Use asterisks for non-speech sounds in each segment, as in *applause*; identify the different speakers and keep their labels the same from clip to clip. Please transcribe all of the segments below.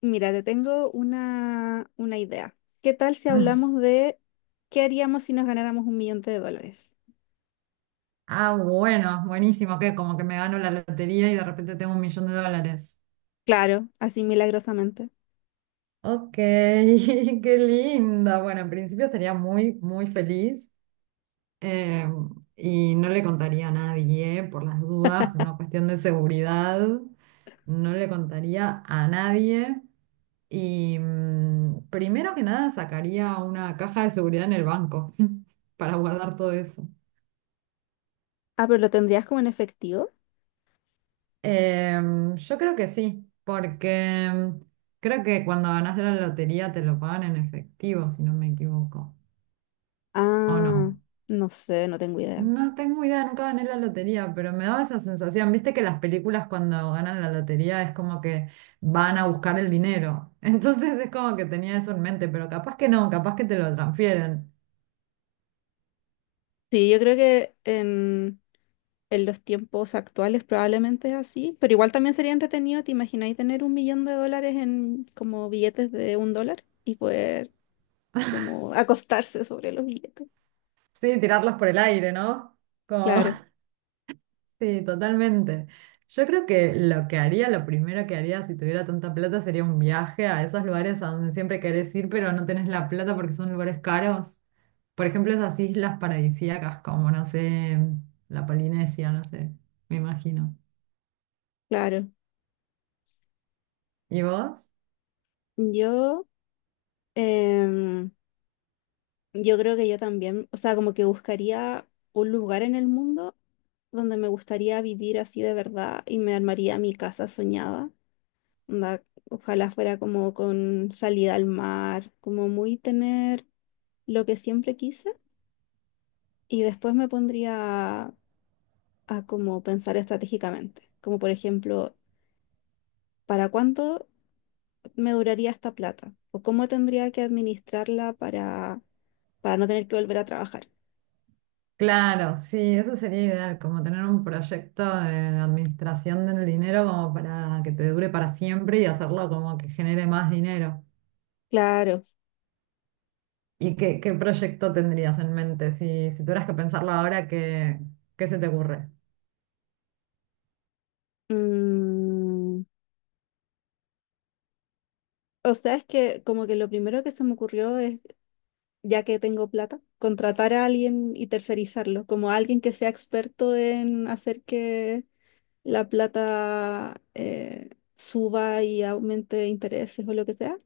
Speaker 1: Mira, te tengo una idea. ¿Qué tal si hablamos
Speaker 2: *laughs*
Speaker 1: de qué haríamos si nos ganáramos un millón de dólares?
Speaker 2: Ah, bueno, buenísimo, que como que me gano la lotería y de repente tengo un millón de dólares.
Speaker 1: Claro, así milagrosamente.
Speaker 2: Ok, *laughs* qué linda. Bueno, en principio estaría muy feliz, eh, y no le contaría a nadie por las dudas, por una cuestión de seguridad. No le contaría a nadie y primero que nada sacaría una caja de seguridad en el banco *laughs* para guardar todo eso.
Speaker 1: Ah, pero ¿lo tendrías como en efectivo?
Speaker 2: Yo creo que sí, porque creo que cuando ganás la lotería te lo pagan en efectivo, si no me equivoco, ¿o no?
Speaker 1: Ah, no sé, no tengo idea.
Speaker 2: No tengo idea, nunca gané la lotería, pero me daba esa sensación. Viste que las películas cuando ganan la lotería es como que van a buscar el dinero. *laughs* Entonces es como que tenía eso en mente, pero capaz que no, capaz que te lo transfieren.
Speaker 1: Sí, yo creo que en los tiempos actuales probablemente es así, pero igual también sería entretenido, ¿te imagináis tener un millón de dólares en como billetes de un dólar y poder como *laughs* acostarse sobre los billetes?
Speaker 2: Sí, tirarlos por el aire, ¿no? Como...
Speaker 1: Claro,
Speaker 2: Sí, totalmente. Yo creo que lo que haría, lo primero que haría si tuviera tanta plata sería un viaje a esos lugares a donde siempre querés ir, pero no tenés la plata porque son lugares caros. Por ejemplo, esas islas paradisíacas como, no sé, la Polinesia, no sé, me imagino.
Speaker 1: claro.
Speaker 2: ¿Y vos?
Speaker 1: Yo... em, Yo creo que yo también, o sea, como que buscaría un lugar en el mundo donde me gustaría vivir así de verdad y me armaría mi casa soñada. Onda, ojalá fuera como con salida al mar, como muy tener lo que siempre quise. Y después me pondría a, a como pensar estratégicamente, como por ejemplo, ¿para cuánto me duraría esta plata? ¿O cómo tendría que administrarla para no tener que volver a trabajar?
Speaker 2: Claro, sí, eso sería ideal, como tener un proyecto de administración del dinero como para que te dure para siempre y hacerlo como que genere más dinero.
Speaker 1: Claro.
Speaker 2: ¿Y qué proyecto tendrías en mente? Si, si tuvieras que pensarlo ahora, ¿qué, qué se te ocurre?
Speaker 1: Mm, O sea, es que como que lo primero que se me ocurrió es, ya que tengo plata, contratar a alguien y tercerizarlo, como alguien que sea experto en hacer que la plata suba y aumente intereses o lo que sea.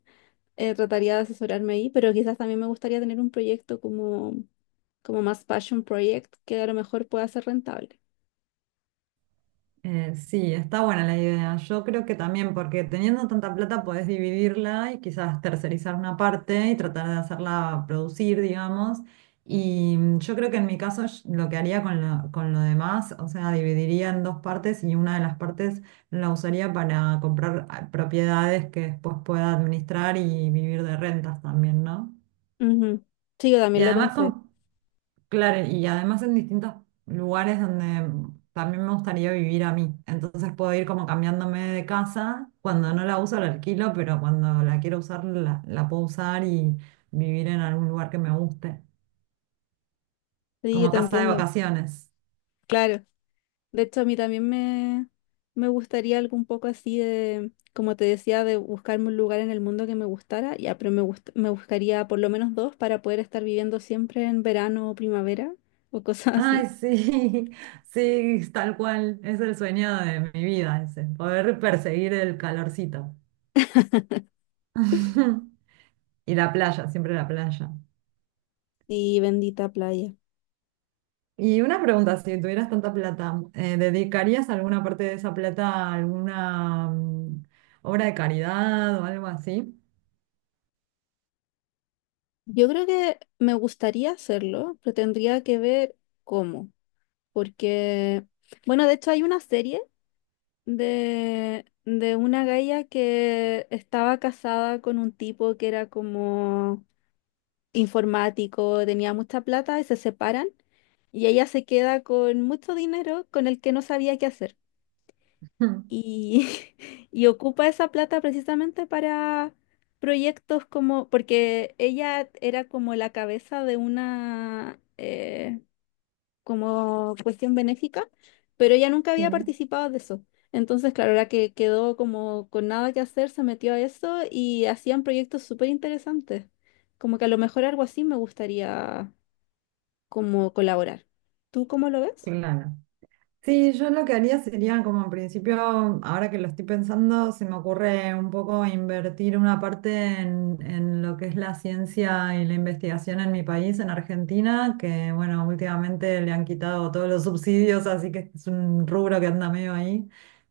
Speaker 1: Trataría de asesorarme ahí, pero quizás también me gustaría tener un proyecto como más passion project que a lo mejor pueda ser rentable.
Speaker 2: Sí, está buena la idea. Yo creo que también, porque teniendo tanta plata podés dividirla y quizás tercerizar una parte y tratar de hacerla producir, digamos. Y yo creo que en mi caso sh- lo que haría con con lo demás, o sea, dividiría en dos partes y una de las partes la usaría para comprar propiedades que después pueda administrar y vivir de rentas también, ¿no?
Speaker 1: Ujú. Sí, yo
Speaker 2: Y
Speaker 1: también lo
Speaker 2: además
Speaker 1: pensé.
Speaker 2: con. Claro, y además en distintos lugares donde también me gustaría vivir a mí. Entonces puedo ir como cambiándome de casa. Cuando no la uso la alquilo, pero cuando la quiero usar la puedo usar y vivir en algún lugar que me guste.
Speaker 1: Sí,
Speaker 2: Como
Speaker 1: te
Speaker 2: casa de
Speaker 1: entiendo.
Speaker 2: vacaciones.
Speaker 1: Claro. De hecho, a mí también me gustaría algo un poco así de, como te decía, de buscarme un lugar en el mundo que me gustara. Ya, pero me buscaría por lo menos dos para poder estar viviendo siempre en verano o primavera o *laughs* cosas
Speaker 2: Ay,
Speaker 1: así.
Speaker 2: sí, *laughs* sí, tal cual. Es el sueño de mi vida ese, poder perseguir el calorcito. *laughs* Y la playa, siempre la playa.
Speaker 1: Y bendita playa.
Speaker 2: Y una pregunta, si tuvieras tanta plata, ¿dedicarías alguna parte de esa plata a alguna obra de caridad o algo así?
Speaker 1: Yo creo que me gustaría hacerlo, pero tendría que ver cómo, porque, bueno, de hecho hay una serie de una galla que estaba casada con un tipo que era como informático, tenía mucha plata y se separan y ella se queda con mucho dinero con el que no sabía qué hacer.
Speaker 2: *laughs*
Speaker 1: Y *laughs* y ocupa esa plata precisamente para proyectos como, porque ella era como la cabeza de una como cuestión benéfica, pero ella nunca
Speaker 2: Sí,
Speaker 1: había participado de eso. Entonces, claro, la que quedó como con nada que hacer, se metió a eso y hacían proyectos súper interesantes. Como que a lo mejor algo así me gustaría como colaborar. ¿Tú cómo lo ves?
Speaker 2: claro. Sí, yo lo que haría sería como en principio, ahora que lo estoy pensando, se me ocurre un poco invertir una parte en lo que es la ciencia y la investigación en mi país, en Argentina, que bueno, últimamente le han quitado todos los subsidios, así que es un rubro que anda medio ahí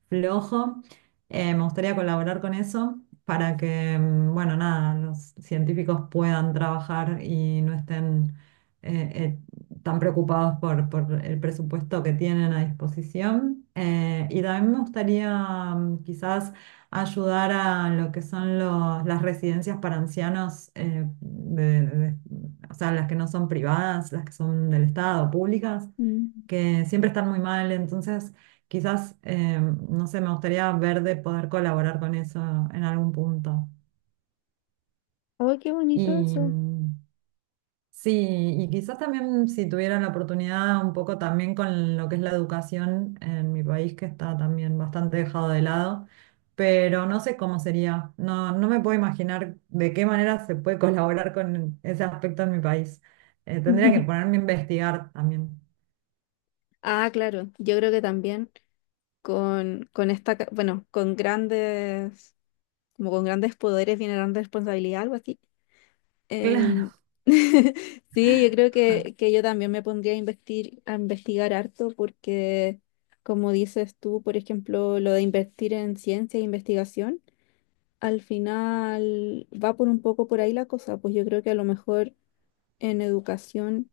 Speaker 2: flojo. Me gustaría colaborar con eso para que, bueno, nada, los científicos puedan trabajar y no estén... eh, eh, están preocupados por el presupuesto que tienen a disposición. Y también me gustaría quizás ayudar a lo que son los- las residencias para ancianos, de- o sea, las que no son privadas, las que son del Estado, públicas,
Speaker 1: Mm.
Speaker 2: que siempre están muy mal. Entonces, quizás, no sé, me gustaría ver de poder colaborar con eso en algún punto.
Speaker 1: ¡Ay, qué bonito
Speaker 2: Y,
Speaker 1: eso!
Speaker 2: sí, y quizás también si tuviera la oportunidad un poco también con lo que es la educación en mi país, que está también bastante dejado de lado, pero no sé cómo sería, no me puedo imaginar de qué manera se puede *laughs* colaborar con ese aspecto en mi país. Tendría que
Speaker 1: *laughs*
Speaker 2: ponerme a investigar también.
Speaker 1: Ah, claro, yo creo que también con, esta, bueno, con grandes, como con grandes poderes viene grande responsabilidad, algo así. Em,
Speaker 2: *laughs*
Speaker 1: *laughs* sí, yo creo que yo también me pondría a investir, a investigar harto porque, como dices tú, por ejemplo, lo de invertir en ciencia e investigación, al final va por un poco por ahí la cosa, pues yo creo que a lo mejor en educación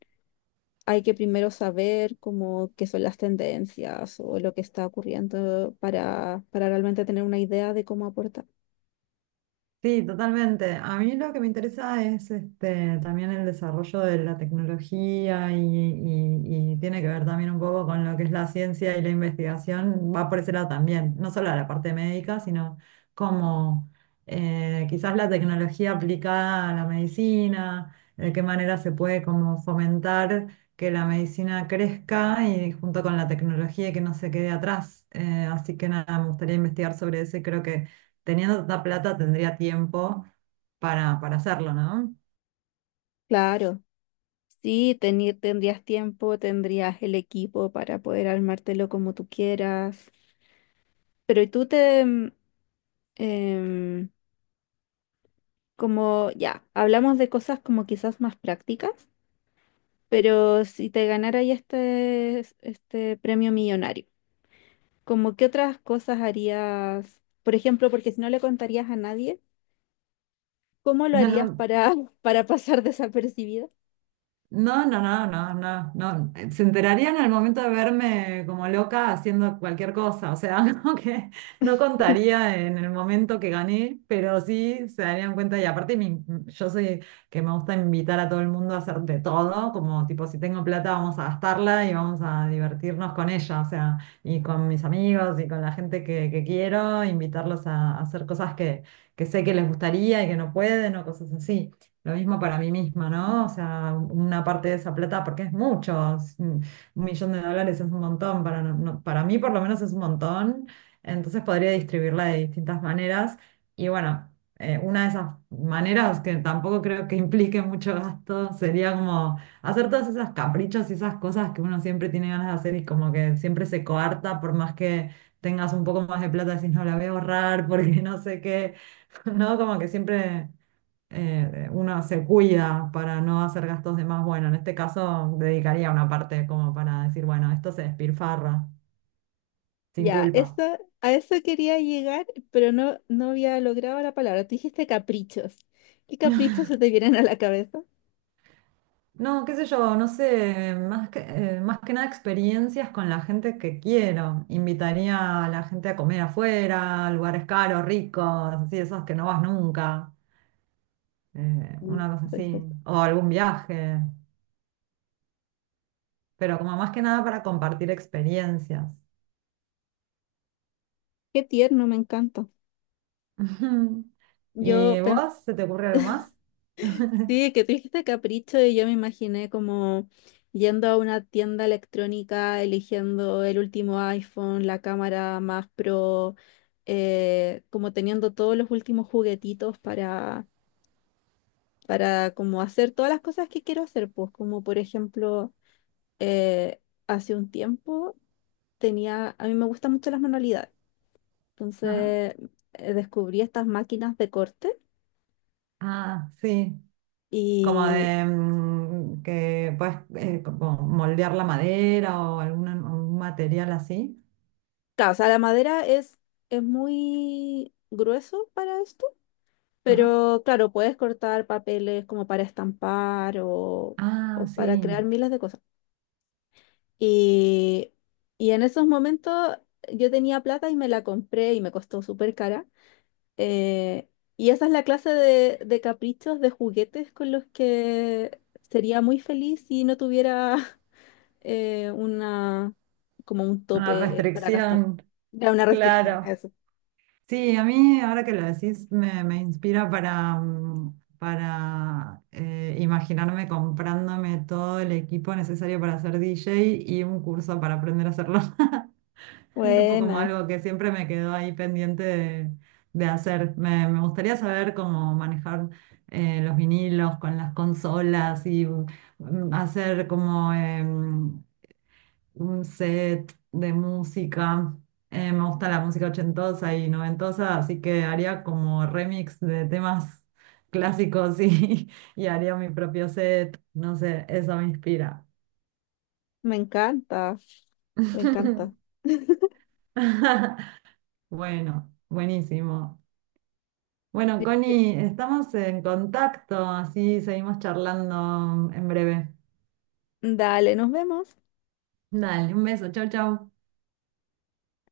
Speaker 1: hay que primero saber como qué son las tendencias o lo que está ocurriendo para realmente tener una idea de cómo aportar.
Speaker 2: Sí, totalmente. A mí lo que me interesa es este, también el desarrollo de la tecnología y tiene que ver también un poco con lo que es la ciencia y la investigación. Va por ese lado también, no solo a la parte médica, sino como quizás la tecnología aplicada a la medicina, de qué manera se puede como fomentar que la medicina crezca y junto con la tecnología y que no se quede atrás. Así que nada, me gustaría investigar sobre eso y creo que teniendo tanta plata tendría tiempo para hacerlo, ¿no?
Speaker 1: Claro, sí, tendrías tiempo, tendrías el equipo para poder armártelo como tú quieras. Pero y tú te, em, como ya, hablamos de cosas como quizás más prácticas, pero si te ganara ahí este premio millonario, ¿como qué otras cosas harías? Por ejemplo, porque si no le contarías a nadie. ¿Cómo
Speaker 2: *laughs*
Speaker 1: lo harías
Speaker 2: No,
Speaker 1: para, *laughs* para pasar desapercibido?
Speaker 2: no, no, no, no, no, no. Se enterarían al momento de verme como loca haciendo cualquier cosa. O sea, *laughs* como que no contaría en el momento que gané, pero sí se darían cuenta. Y aparte, mi- yo soy que me gusta invitar a todo el mundo a hacer de todo. Como tipo, si tengo plata, vamos a gastarla y vamos a divertirnos con ella. O sea, y con mis amigos y con la gente que quiero, invitarlos a hacer cosas que sé que les gustaría y que no pueden o cosas así. Lo mismo para mí misma, ¿no? O sea, una parte de esa plata, porque es mucho, es un millón de dólares, es un montón, para, no- no- para mí por lo menos es un montón, entonces podría distribuirla de distintas maneras. Y bueno, una de esas maneras que tampoco creo que implique mucho gasto sería como hacer todos esos caprichos y esas cosas que uno siempre tiene ganas de hacer y como que siempre se coarta por más que tengas un poco más de plata, decís no la voy a ahorrar porque *laughs* no sé qué, *laughs* ¿no? Como que siempre uno se cuida para no hacer gastos de más. Bueno, en este caso dedicaría una parte como para decir, bueno, esto se despilfarra, sin
Speaker 1: Ya, eso,
Speaker 2: culpa.
Speaker 1: a eso quería llegar, pero no, no había logrado la palabra. Tú dijiste caprichos. ¿Qué caprichos se te vienen a la cabeza?
Speaker 2: No, qué sé yo, no sé, más que nada experiencias con la gente que quiero. Invitaría a la gente a comer afuera, a lugares caros, ricos, así, esos que no vas nunca,
Speaker 1: Mm.
Speaker 2: una cosa así,
Speaker 1: Perfecto.
Speaker 2: o algún viaje, pero como más que nada para compartir experiencias.
Speaker 1: Qué tierno, me encanta.
Speaker 2: *laughs*
Speaker 1: Yo
Speaker 2: ¿Y
Speaker 1: pensé
Speaker 2: vos, se te ocurre algo más? *laughs*
Speaker 1: que tú dijiste capricho y yo me imaginé como yendo a una tienda electrónica, eligiendo el último iPhone, la cámara más pro, como teniendo todos los últimos juguetitos para como hacer todas las cosas que quiero hacer, pues como por ejemplo, eh, hace un tiempo tenía, a mí me gustan mucho las manualidades,
Speaker 2: Ajá.
Speaker 1: entonces descubrí estas máquinas de corte
Speaker 2: Ah, sí, como
Speaker 1: y,
Speaker 2: de que puedes como moldear la madera o algún material así.
Speaker 1: claro, o sea, la madera es muy grueso para esto,
Speaker 2: Ajá.
Speaker 1: pero claro, puedes cortar papeles como para estampar o,
Speaker 2: Ah,
Speaker 1: o
Speaker 2: sí,
Speaker 1: para crear miles de cosas. Y, y en esos momentos yo tenía plata y me la compré y me costó súper cara. Eh, y esa es la clase de caprichos, de juguetes con los que sería muy feliz si no tuviera *laughs* una, como un
Speaker 2: una
Speaker 1: tope para gastar.
Speaker 2: restricción,
Speaker 1: Ya una restricción,
Speaker 2: claro.
Speaker 1: eso.
Speaker 2: Sí, a mí ahora que lo decís me inspira para, para imaginarme comprándome todo el equipo necesario para ser DJ y un curso para aprender a hacerlo. *laughs* *laughs* Es un poco como
Speaker 1: Buena,
Speaker 2: algo que siempre me quedó ahí pendiente de hacer. Me gustaría saber cómo manejar los vinilos con las consolas y hacer como un set de música. Me gusta la música ochentosa y noventosa, así que haría como remix de temas clásicos y, *laughs* y haría mi propio set. No sé, eso me inspira.
Speaker 1: me encanta, me encanta.
Speaker 2: *laughs*
Speaker 1: *laughs*
Speaker 2: Bueno, buenísimo. Bueno, Connie, estamos en contacto, así seguimos charlando en breve.
Speaker 1: Dale, nos vemos.
Speaker 2: Dale, un beso, chau, chau.